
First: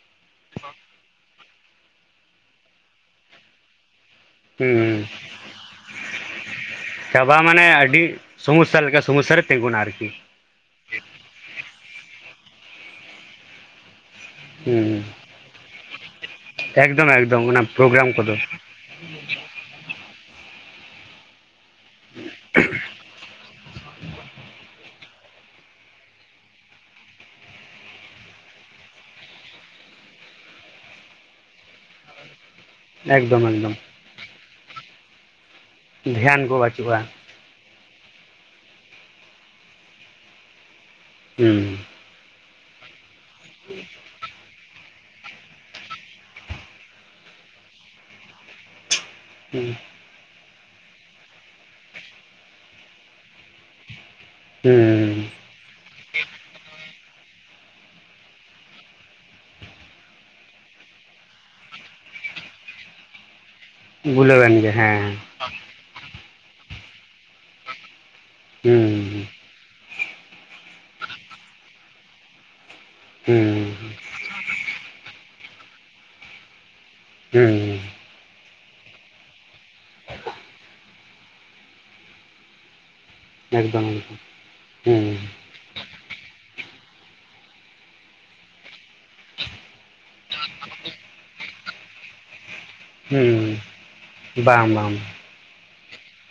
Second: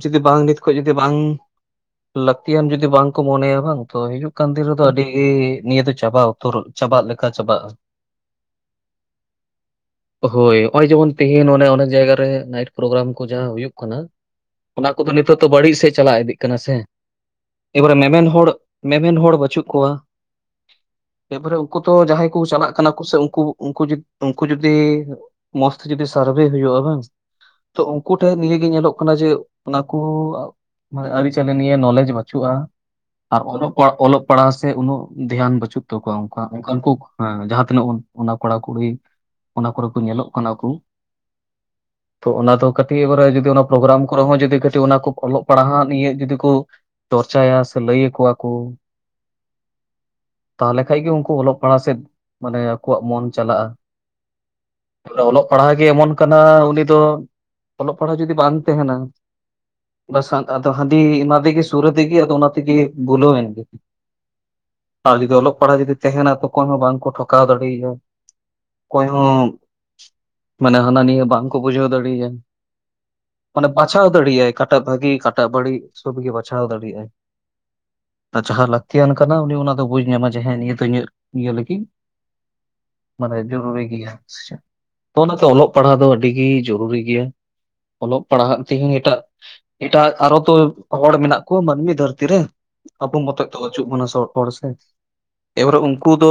ᱡᱩᱫᱤ ᱵᱟᱝ ᱱᱤᱛ ᱠᱷᱚᱡ ᱡᱩᱫᱤ ᱵᱟᱝ ᱞᱟᱹᱠᱛᱤᱭᱟᱱ ᱡᱩᱫᱤ ᱵᱟᱝ ᱠᱚ ᱢᱚᱱᱮᱭᱟ ᱵᱟᱝ ᱛᱚ ᱦᱤᱡᱩᱜ ᱠᱟᱱ ᱫᱤᱱ ᱨᱮᱫᱚ ᱟᱹᱰᱤ ᱦᱩᱸ ᱜᱤ ᱱᱤᱭᱟᱹ ᱫᱚ ᱪᱟᱵᱟ ᱩᱛᱟᱹᱨ ᱪᱟᱵᱟᱜ ᱞᱮᱠᱟ ᱪᱟᱵᱟ ᱪᱟᱵᱟᱜᱼᱟ ᱢᱟᱱᱮ ᱟᱹᱰᱤ ᱥᱚᱢᱚᱥᱥᱟ ᱞᱮᱠᱟ ᱥᱚᱢᱚᱥᱥᱟ ᱨᱮ ᱛᱮᱸᱜᱩᱱᱟ ᱟᱨᱠᱤ ᱦᱳᱭ ᱱᱚᱜᱼᱚᱭ ᱡᱮᱢᱚᱱ ᱛᱮᱦᱤᱧ ᱚᱱᱮᱠ ᱚᱱᱮᱠ ᱡᱟᱭᱜᱟᱮ ᱱᱟᱭᱤᱴ ᱯᱨᱳᱜᱨᱟᱢ ᱠᱚ ᱡᱟᱦᱟᱸ ᱦᱩᱭᱩᱜ ᱠᱟᱱᱟ ᱚᱱᱟ ᱦᱩᱸ ᱠᱚᱫᱚ ᱱᱤᱛᱚᱜ ᱫᱚ ᱵᱟᱹᱲᱤᱡ ᱥᱮᱫ ᱪᱟᱞᱟᱣ ᱤᱫᱤᱜ ᱠᱟᱱᱟ ᱥᱮ ᱮᱠᱫᱚᱢ ᱮᱠᱫᱚᱢ ᱚᱱᱟ ᱮ ᱵᱟᱨᱮ ᱯᱨᱳᱜᱨᱟᱢ ᱢᱮᱢᱮᱱ ᱠᱚᱫᱚ ᱦᱚᱲᱼᱼ ᱢᱮᱢᱮᱱ ᱦᱚᱲ ᱵᱟᱹᱪᱩᱜ ᱠᱚᱣᱟ ᱮ ᱯᱚᱨᱮᱼᱼ [unintelligible] ᱛᱚ ᱡᱟᱦᱟᱸᱭ ᱠᱚ ᱥᱟᱞᱟᱜ ᱠᱟᱱᱟ ᱠᱚ ᱥᱮ ᱩᱱᱠᱩ ᱩᱱᱠᱩ ᱩᱱᱠᱩ ᱡᱩᱫᱤ? ᱢᱳᱡᱽᱛᱮ ᱡᱩᱫᱤ ᱥᱟᱨᱵᱷᱮ ᱦᱩᱭᱩᱜᱼᱟ ᱵᱟᱝ ᱛᱚ ᱩᱱᱠᱩ ᱴᱷᱮᱱ ᱱᱤᱭᱟᱹ ᱜᱮ ᱧᱮᱞᱚᱜ ᱠᱟᱱᱟ ᱡᱮ ᱚᱱᱟᱠᱳᱼᱼ ᱢᱟ ᱟᱹᱨᱤ ᱪᱟᱹᱞᱤ ᱱᱤᱭᱮ ᱱᱚᱞᱮᱡᱽ ᱵᱟᱹᱪᱩᱜᱼᱟ ᱮᱠᱫᱚᱢ [unintelligible] ᱚᱞᱚᱜ ᱮᱠᱫᱚᱢ ᱯᱟᱲᱟᱣ [unintelligible] ᱚᱞᱚᱜ ᱯᱟᱲᱦᱟᱣ ᱥᱮ ᱩᱱᱟᱹᱜ ᱫᱷᱮᱭᱟᱱ ᱵᱟᱹᱪᱩᱜ᱾ [unintelligible] ᱛᱚ ᱚᱝᱠᱟ ᱫᱷᱮᱭᱟᱱ ᱠᱚ ᱚᱱᱠᱟᱱ ᱠᱩ ᱵᱟᱹᱪᱩᱜᱼᱟ ᱦᱮᱸ ᱡᱟᱦᱟᱸ ᱛᱤᱱᱟᱹᱜ ᱵᱚᱱ ᱚᱱᱟ ᱠᱚᱲᱟᱼᱠᱩᱲᱤ, [unintelligible] ᱠᱚ ᱧᱮᱞᱚᱜ ᱠᱟᱱᱟ ᱠᱩ, ᱦᱩᱸ [unintelligible] ᱚᱱᱟ ᱫᱚ ᱠᱟᱹᱴᱤᱜ ᱮᱵᱟᱨᱮ ᱡᱩᱫᱤ ᱚᱱᱟ ᱯᱨᱚᱜᱨᱟᱢ ᱠᱚᱨᱮ ᱦᱚᱸ ᱡᱩᱫᱤ ᱠᱟᱹᱴᱤᱜ ᱚᱱᱟ ᱠᱚ ᱚᱞᱚᱜ? ᱯᱟᱲᱦᱟᱜ ᱱᱤᱭᱟᱹ ᱡᱩᱫᱤᱜ ᱠᱚ ᱪᱚᱨᱪᱟᱭᱟ ᱥᱮ ᱞᱟᱹᱭᱟ ᱠᱚᱣᱟ ᱠᱚ [unintelligible] ᱦᱩᱸ ᱛᱟᱦᱞᱮ ᱠᱷᱟᱡᱽᱜᱮ ᱩᱱᱠᱩ ᱚᱞᱚᱜ ᱯᱟᱲᱦᱟᱜ ᱥᱮᱫ ᱢᱟᱱᱮ ᱟᱠᱚᱣᱟᱜ ᱢᱚᱱ ᱪᱟᱞᱟᱜᱼᱟ᱾ ᱦᱩᱸ ᱩᱸ [unintelligible] ᱜᱮ ᱮᱢᱚᱱ ᱠᱟᱱᱟ ᱩᱱᱤ ᱫᱚ ᱚᱞᱚᱜ ᱯᱟᱲᱦᱟᱜ ᱡᱩᱫᱤ ᱵᱟᱝ ᱛᱟᱦᱮᱱᱟ? ᱵᱟᱥ ᱟᱫᱚ ᱦᱟᱺᱫᱤ ᱮᱢᱟ ᱫᱮᱜᱮ ᱚᱱᱟ ᱛᱮᱜᱮ ᱥᱩᱨᱟ ᱫᱮᱜᱮ ᱟᱫᱚ ᱚᱱᱟ ᱛᱮᱜᱮ ᱵᱩᱞᱟᱹᱣ ᱮᱱᱜᱮ ᱜᱩᱞᱟᱹᱣᱮᱱ ᱜᱮ ᱦᱮᱸ ᱛᱟᱦᱞᱮ ᱫᱚ ᱚᱞᱚᱜ ᱯᱟᱲᱦᱟᱣ ᱡᱩᱫᱤ ᱛᱟᱦᱮᱱᱟ ᱛᱚ ᱚᱠᱚᱭ ᱦᱚᱸ ᱵᱟᱝᱠᱚ ᱴᱷᱚᱠᱟᱣ ᱫᱟᱲᱮᱭᱟᱭᱟ᱾ ᱚᱠᱚᱭ ᱦᱩᱸ ᱦᱚᱸ, ᱢᱟᱱᱮ ᱦᱟᱱᱟ ᱱᱷᱤᱭᱟᱹ ᱵᱟᱝᱠᱚ ᱵᱩᱡᱷᱟᱹᱣ ᱫᱟᱲᱤᱭᱟᱭᱟ ᱾ [unintelligible] ᱢᱟᱱᱮ ᱵᱟᱪᱷᱟᱣ ᱫᱟᱲᱮ ᱭᱟᱜᱼᱟᱭ ᱚᱠᱟᱴᱟᱜ ᱵᱷᱟᱜᱤ ᱚᱠᱟᱴᱟᱜ ᱵᱟᱹᱲᱤᱡ ᱥᱚᱵᱽ ᱜᱮ ᱵᱟᱪᱷᱟᱣ ᱫᱟᱲᱮᱭᱟᱜᱼᱟᱭ ᱦᱩᱸ ᱡᱟᱦᱟᱸ ᱞᱟᱹᱠᱛᱤᱭᱟᱱ ᱠᱟᱱᱟ ᱩᱱᱤ ᱚᱱᱟ ᱫᱚ ᱵᱩᱡᱽ ᱧᱟᱢᱟᱭ ᱡᱮ ᱦᱮᱸ ᱱᱤᱭᱟᱹ ᱫᱚ ᱤᱧᱟᱹᱜ ᱤᱭᱟᱹ ᱞᱟᱹᱜᱤᱫ ᱢᱟᱱᱮ ᱡᱚᱨᱩᱨᱤ ᱮᱠᱫᱚᱢ ᱜᱮᱭᱟ ᱮᱠᱫᱚᱢ ᱛᱚ ᱦᱩᱸ ᱚᱱᱟ ᱛᱮ ᱚᱞᱚᱜ? ᱚᱞᱚᱜ ᱯᱟᱲᱦᱟᱣ ᱫᱚ ᱟᱹᱰᱤᱜᱮ ᱡᱚᱨᱩᱨᱤ ᱜᱮᱭᱟ ᱚᱞᱚᱜ ᱯᱟᱲᱦᱟᱜ ᱛᱮᱦᱮᱧ ᱮᱴᱟᱜᱼᱼ ᱮᱴᱟᱜ ᱟᱨ ᱛᱚ ᱦᱚᱲ ᱢᱮᱱᱟᱜ ᱠᱚᱣᱟ ᱢᱟᱹᱱᱢᱤ ᱫᱷᱟᱹᱨᱛᱤ ᱨᱮ ᱟᱵᱚ ᱢᱚᱛᱚ ᱛᱚ ᱦᱩᱸ ᱵᱟᱪᱩᱜ ᱵᱚᱱᱟ ᱥᱮ ᱦᱚᱲ ᱥᱮ ᱵᱟᱝ ᱵᱟᱝ ᱮᱵᱟᱨᱮ ᱩᱱᱠᱩ ᱫᱚ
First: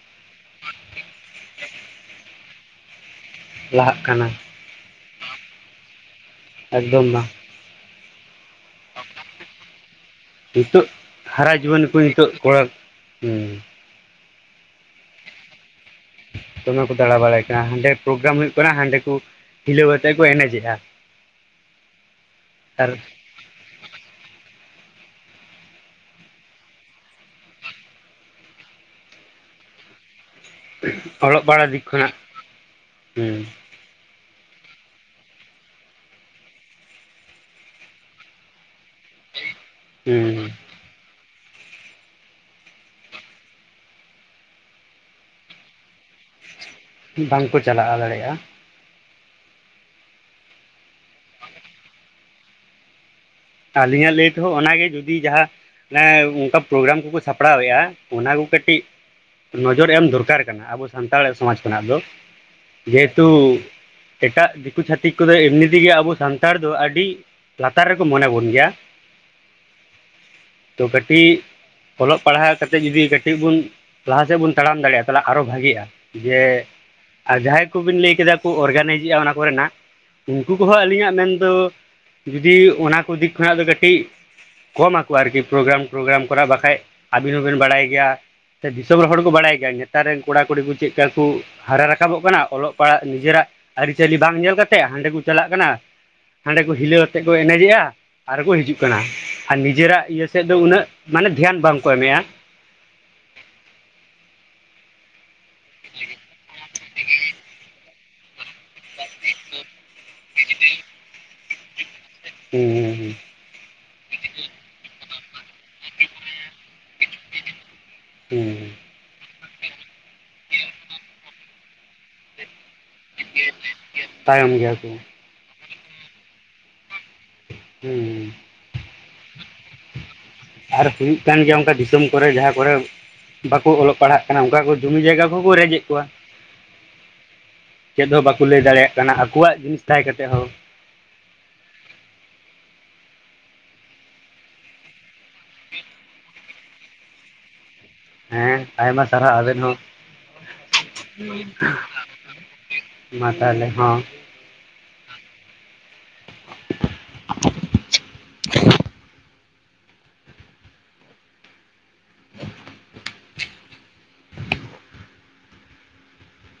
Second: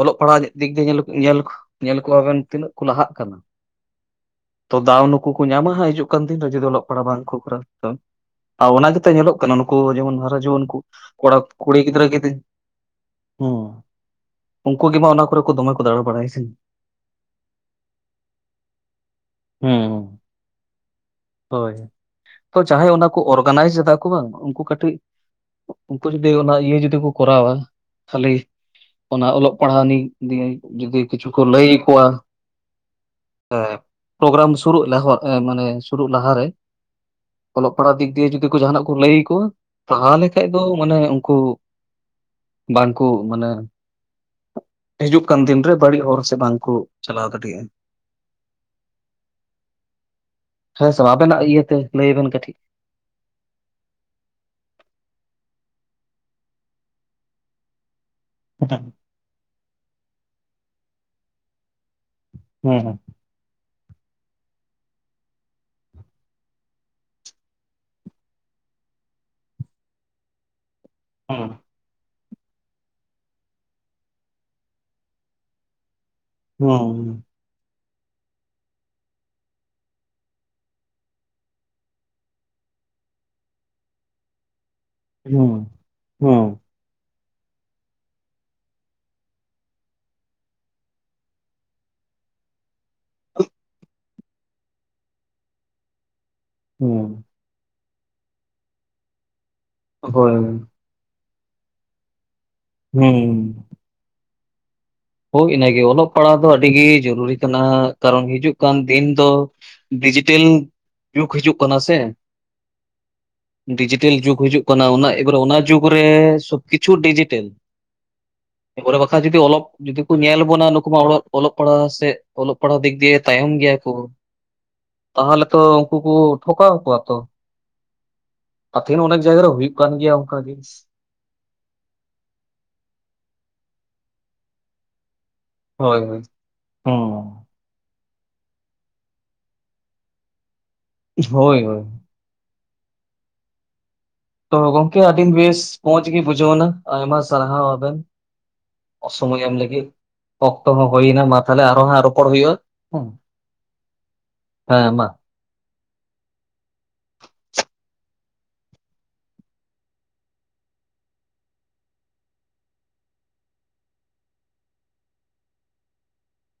ᱚᱞᱚᱜ ᱯᱟᱲᱦᱟᱜ ᱫᱤᱠ ᱫᱤᱭᱮ ᱧᱮᱞ ᱧᱮᱞ ᱠᱚᱼᱼ ᱧᱮᱞ ᱠᱚᱣᱟᱵᱮᱱ ᱛᱤᱱᱟᱹᱜ ᱠᱚ ᱞᱟᱦᱟᱜ ᱠᱟᱱᱟ᱾ ᱞᱟᱦᱟᱜ ᱠᱟᱱᱟ ᱾ ᱛᱚ ᱫᱟᱣ ᱱᱩᱠᱩ ᱠᱚ ᱧᱟᱢᱟ ᱦᱟᱸᱜ ᱦᱤᱡᱩᱜ ᱠᱟᱱ ᱫᱤᱱ ᱨᱮ ᱡᱩᱫᱤ ᱚᱞᱚᱜ ᱯᱟᱲᱦᱟᱜ ᱵᱟᱝ ᱠᱚ ᱠᱚᱨᱟᱣᱟ᱾ ᱛᱚ ᱟ ᱚᱱᱟ ᱜᱮᱛᱚ ᱧᱮᱞᱚᱜ ᱠᱟᱱᱟ ᱱᱩᱠᱩ ᱡᱮᱢᱚᱱ ᱜᱷᱟᱨᱚᱼᱼ ᱡᱮᱢᱚᱱ ᱩᱱᱠᱩ ᱱᱤᱛᱚᱜ ᱠᱚᱲᱟ ᱦᱟᱨᱟ ᱠᱩᱲᱤ ᱡᱩᱣᱟᱹᱱ ᱠᱚ ᱜᱤᱫᱽᱨᱟᱹ ᱜᱮ ᱱᱤᱛᱚᱜ ᱠᱚᱲᱟ ᱦᱩᱸ ᱩᱱᱠᱩ ᱜᱮ ᱢᱟ ᱚᱱᱟ ᱠᱚᱨᱮ ᱫᱚᱢᱮ ᱠᱚ ᱫᱟᱲᱟ ᱵᱟᱲᱟᱭ ᱥᱮ ᱫᱚᱢᱮ ᱠᱚ ᱫᱟᱬᱟ ᱵᱟᱲᱟᱭ ᱠᱟᱱᱟ, ᱦᱟᱸᱰᱮ ᱯᱨᱳᱜᱨᱟᱢ ᱦᱩᱭᱩᱜ ᱠᱟᱱᱟ ᱦᱟᱸᱰᱮ ᱠᱚᱼᱼ ᱦᱩᱸ ᱦᱳᱭ, ᱛᱚ ᱟᱨ ᱡᱟᱦᱟᱸᱭ ᱚᱱᱟ ᱠᱚ ᱚᱨᱜᱟᱱᱟᱭᱤᱡᱽ ᱫᱟ ᱩᱱᱠᱩ ᱵᱟᱝ ᱩᱱᱠᱩ ᱠᱟᱹᱴᱤᱡ ᱩᱱᱠᱩ ᱡᱩᱚᱫᱤ ᱚᱱᱟ ᱤᱭᱟᱹ ᱡᱩᱫᱤ ᱠᱚ ᱠᱚᱨᱟᱣᱟ ᱠᱷᱟᱹᱞᱤ ᱚᱱᱟ ᱚᱞᱚᱜ ᱯᱟᱲᱦᱟᱣ ᱱᱤᱭᱮ ᱫᱤᱭᱮ ᱡᱩᱫᱤ ᱠᱤᱪᱷᱩ ᱠᱚ ᱚᱞᱚᱜ ᱞᱟᱹᱭ ᱯᱟᱲᱦᱟᱜ ᱫᱤᱠ ᱟᱠᱚᱣᱟ ᱠᱷᱚᱱᱟᱜ ᱦᱩᱸ ᱯᱨᱳᱜᱨᱟᱢ ᱥᱩᱨᱩᱜ ᱢᱟᱱᱮ ᱥᱩᱨᱩᱜ ᱞᱟᱦᱟᱨᱮ ᱚᱞᱚᱜ ᱯᱟᱲᱦᱟᱜ ᱫᱤᱠ ᱫᱤᱭᱮ ᱡᱩᱫᱤ ᱠᱚ ᱡᱟᱦᱟᱱᱟᱜ ᱠᱚ ᱞᱟᱹᱭ ᱟᱠᱚᱣᱟ ᱛᱟᱦᱚᱞᱮ ᱠᱷᱟᱱᱡ ᱦᱩᱸ ᱫᱚ ᱢᱟᱱᱮ ᱩᱱᱠᱩ ᱵᱟᱝᱠᱩ ᱢᱟᱱᱮ ᱦᱤᱡᱩᱜ ᱠᱟᱱ ᱫᱤᱱᱨᱮ ᱵᱟᱹᱲᱤᱡ ᱦᱚᱨ ᱥᱮᱫ ᱵᱟᱝ ᱠᱚ ᱪᱟᱞᱟᱣ ᱵᱟᱝᱠᱚ ᱫᱟᱲᱮᱭᱟᱜᱼᱟ ᱪᱟᱞᱟᱣ ᱫᱟᱲᱮᱭᱟᱜᱼᱟ ᱦᱮᱸ ᱥᱮ ᱵᱟᱝ ᱟᱵᱮᱱᱟᱜ ᱤᱭᱟᱹᱛᱮ ᱞᱟᱹᱭ ᱵᱮᱱ ᱠᱟᱹᱴᱤᱡ ᱟᱹᱞᱤᱧᱟᱜ ᱞᱟᱹᱭ ᱛᱮᱦᱚᱸ ᱚᱱᱟᱜᱮ ᱡᱩᱫᱤ ᱡᱟᱦᱟᱸ ᱚᱱᱠᱟ ᱯᱨᱳᱜᱨᱟᱢ ᱠᱚᱠᱚ ᱥᱟᱯᱲᱟᱣᱮᱜᱼᱟ ᱚᱱᱟ ᱠᱚ ᱠᱟᱹᱴᱤᱡ ᱱᱚᱡᱚᱨ ᱮᱢ ᱫᱚᱨᱠᱟᱨ ᱠᱟᱱᱟ ᱟᱵᱚ ᱥᱟᱱᱛᱟᱲ ᱥᱚᱢᱟᱡᱽ ᱠᱷᱚᱱᱟᱜ ᱫᱚ ᱾ ᱡᱮᱦᱮᱛᱩ ᱮᱴᱟᱜ ᱫᱤᱠᱩ ᱪᱷᱟᱹᱛᱤᱠ ᱠᱚᱫᱚ ᱮᱢᱱᱤ ᱛᱮᱜᱮ ᱟᱵᱚ ᱥᱟᱱᱛᱟᱲ ᱫᱚ ᱟᱹᱰᱤ ᱞᱟᱛᱟᱨ ᱨᱮᱠᱚ ᱢᱚᱱᱮ ᱵᱚᱱᱟ ᱾ ᱜᱮᱭᱟ ᱛᱚ ᱠᱟᱹᱴᱤᱡ ᱚᱞᱚᱜ ᱯᱟᱲᱦᱟᱣ ᱠᱟᱛᱮᱫ ᱡᱩᱫᱤ ᱠᱟᱹᱴᱤᱡ ᱵᱚᱱ ᱞᱟᱦᱟ ᱥᱮᱫ ᱵᱚᱱ ᱛᱟᱲᱟᱢ ᱫᱟᱲᱮᱭᱟᱜᱼᱟ ᱟᱨᱚ ᱵᱷᱟᱜᱤᱜᱼᱟ ᱡᱮ ᱟᱨ ᱡᱟᱦᱟᱸᱭ ᱠᱚᱵᱤᱱ ᱞᱟᱹᱭ ᱠᱮᱫᱟ ᱠᱚ ᱚᱨᱜᱟᱱᱟᱭᱤᱡ ᱮᱜᱼᱟ ᱚᱱᱟ ᱠᱚᱨᱮᱱᱟᱜ ᱩᱱᱠᱩ ᱠᱚᱦᱚᱸ ᱟᱹᱞᱤᱧᱟᱜ ᱢᱮᱱᱫᱚ ᱡᱩᱫᱤ ᱚᱱᱟ ᱠᱚ ᱫᱤᱠ ᱠᱷᱟᱱᱟ ᱫᱚ ᱠᱟᱹᱴᱤᱡ ᱠᱚᱢᱟ ᱟᱠᱚ ᱟᱨᱠᱤ ᱯᱨᱳᱜᱨᱟᱢ ᱯᱨᱳᱜᱨᱟᱢ ᱠᱷᱚᱱᱟᱜ ᱵᱟᱠᱷᱟᱡ ᱟᱹᱵᱤᱱ ᱦᱚᱸᱵᱤᱱ ᱵᱟᱲᱟᱭ ᱜᱮᱭᱟ ᱫᱤᱥᱚᱢ ᱨᱮᱱ ᱦᱚᱲ ᱠᱚ ᱵᱟᱲᱟᱭ ᱜᱮᱭᱟ ᱱᱮᱛᱟᱨ ᱨᱮᱱ ᱠᱚᱲᱟ ᱠᱩᱲᱤ ᱠᱚ ᱪᱮᱫ ᱞᱮᱠᱟ ᱠᱚ ᱦᱟᱨᱟ ᱨᱟᱠᱟᱵᱚᱜ ᱠᱟᱱᱟ‌ ᱚᱞᱚᱜ ᱯᱟᱲᱦᱟᱜ ᱾ ᱱᱤᱡᱮᱨᱟᱜ ᱟᱹᱨᱤᱪᱟᱹᱞᱤ ᱵᱟᱝ ᱧᱮᱞ ᱠᱟᱛᱮ ᱦᱟᱸᱰᱮ ᱠᱚ ᱪᱟᱞᱟᱜ ᱠᱟᱱᱟ ᱦᱟᱸᱰᱮ ᱠᱚ ᱦᱤᱞᱟᱹᱣ ᱟᱛᱮᱫ ᱠᱚ ᱮᱱᱮᱡᱮᱜᱼᱟ ᱟᱨ ᱠᱚ ᱦᱤᱡᱩᱜ ᱠᱟᱱᱟ ᱟᱨ ᱱᱤᱡᱮᱨᱟᱜ ᱤᱭᱟᱹ ᱥᱮᱫ ᱫᱚ ᱩᱱᱟᱹᱜ ᱢᱟᱱᱮ ᱫᱷᱮᱭᱟᱱ ᱵᱟᱝᱠᱚ ᱮᱢᱮᱫᱼᱟ ᱾ ᱦᱩᱸ ᱦᱳᱭ ᱤᱱᱟᱹᱜᱮ ᱚᱞᱚᱜ ᱯᱟᱲᱦᱟᱜ ᱫᱚ ᱟᱹᱰᱤ ᱜᱮ ᱡᱚᱨᱩᱨᱤ ᱠᱟᱱᱟ ᱠᱟᱨᱚᱱ ᱦᱤᱡᱩᱜ ᱠᱟᱱ ᱫᱤᱱ ᱫᱚ ᱰᱤᱡᱤᱴᱮᱞ ᱡᱩᱜᱽ ᱦᱤᱡᱩᱜ ᱠᱟᱱᱟ ᱥᱮ ᱾ ᱦᱩᱸ ᱦᱩᱸ ᱦᱩᱸ ᱰᱤᱡᱤᱴᱮᱞ ᱡᱩᱜᱽ ᱦᱤᱡᱩᱜ ᱠᱟᱱᱟ ᱾ ᱚᱱᱟ ᱮᱵᱟᱨᱮ ᱚᱱᱟ ᱡᱩᱜᱽ ᱨᱮ ᱥᱚᱵ ᱠᱤᱪᱷᱩ ᱰᱤᱡᱤᱴᱮᱞ ᱦᱩᱸ ᱯᱚᱨᱮ ᱵᱟᱠᱷᱟᱡ ᱡᱩᱫᱤ ᱚᱞᱚᱜ ᱡᱩᱫᱤ ᱠᱚ ᱧᱮᱞ ᱵᱚᱱᱟ ᱱᱩᱠᱩ ᱢᱟ ᱚᱞᱚᱜ ᱯᱟᱲᱦᱟᱜ ᱥᱮ ᱚᱞᱚᱜ ᱯᱟᱲᱦᱟᱜ ᱫᱤᱠ ᱫᱤᱭᱮ ᱛᱟᱭᱚᱢ ᱜᱮᱭᱟ ᱠᱚ ᱛᱟᱭᱚᱢ ᱜᱮᱭᱟ ᱠᱚ ᱛᱟᱦᱚᱞᱮ ᱛᱚ ᱩᱱᱠᱩ ᱠᱚ ᱴᱷᱚᱠᱟᱣ ᱠᱚᱣᱟ ᱾ ᱛᱚ ᱦᱩᱸ ᱛᱮᱦᱮᱧ ᱚᱱᱟ ᱡᱟᱭᱜᱟ ᱨᱮ ᱦᱩᱭᱩᱜ ᱠᱟᱱ ᱜᱮᱭᱟ ᱚᱱᱠᱟ ᱜᱤ ᱟᱨ ᱦᱩᱭᱩᱜ ᱠᱟᱱ ᱜᱮᱭᱟ ᱚᱱᱠᱟ ᱫᱤᱥᱚᱢ ᱠᱚᱨᱮ ᱡᱟᱦᱟᱸ ᱠᱚᱨᱮ ᱵᱟᱠᱚ ᱚᱞᱚᱜ ᱯᱟᱲᱦᱟᱜ ᱠᱟᱱᱟ ᱚᱝᱠᱟ ᱠᱚ- ᱡᱩᱢᱤ ᱡᱟᱭᱜᱟ ᱠᱚᱦᱚᱸ ᱠᱚ ᱨᱮᱡᱮᱜ ᱦᱳᱭ ᱠᱚᱣᱟ ᱦᱳᱭ ᱦᱚᱸ ᱪᱮᱫ ᱦᱚᱸ ᱵᱟᱠᱚ ᱞᱟᱹᱭ ᱫᱟᱲᱮᱭᱟᱜ ᱠᱟᱱᱟ ᱟᱠᱚᱣᱟᱜ ᱡᱤᱱᱤᱥ ᱛᱟᱦᱮᱸ ᱠᱟᱛᱮ ᱦᱚᱸ ᱦᱳᱭ ᱦᱳᱭ ᱛᱚ ᱜᱚᱝᱠᱮ ᱟᱹᱰᱤᱱ ᱵᱮᱥ ᱢᱚᱸᱡᱽ ᱜᱮ ᱵᱩᱡᱷᱟᱹᱣ ᱮᱱᱟ ᱟᱭᱢᱟ ᱥᱟᱨᱦᱟᱣ ᱟᱵᱮᱱ ᱦᱮᱸ ᱟᱭᱢᱟ ᱥᱟᱨᱦᱟᱣ ᱥᱚᱢᱚᱭ ᱮᱢ ᱟᱵᱤᱱ ᱦᱚᱸ ᱞᱟᱹᱜᱤᱫ ᱚᱠᱛᱚ ᱦᱚᱸ ᱦᱩᱭᱱᱟ ᱢᱟ ᱛᱟᱞᱦᱮ ᱟᱨᱦᱚ ᱦᱟᱜ ᱨᱚᱯᱚᱲ ᱦᱩᱭᱩᱜᱼᱟ ᱦᱮᱸ ᱢᱟ ᱛᱟᱦᱚᱞᱮ ᱦᱚᱸ ᱦᱮᱸ ᱢᱟ [unintelligible]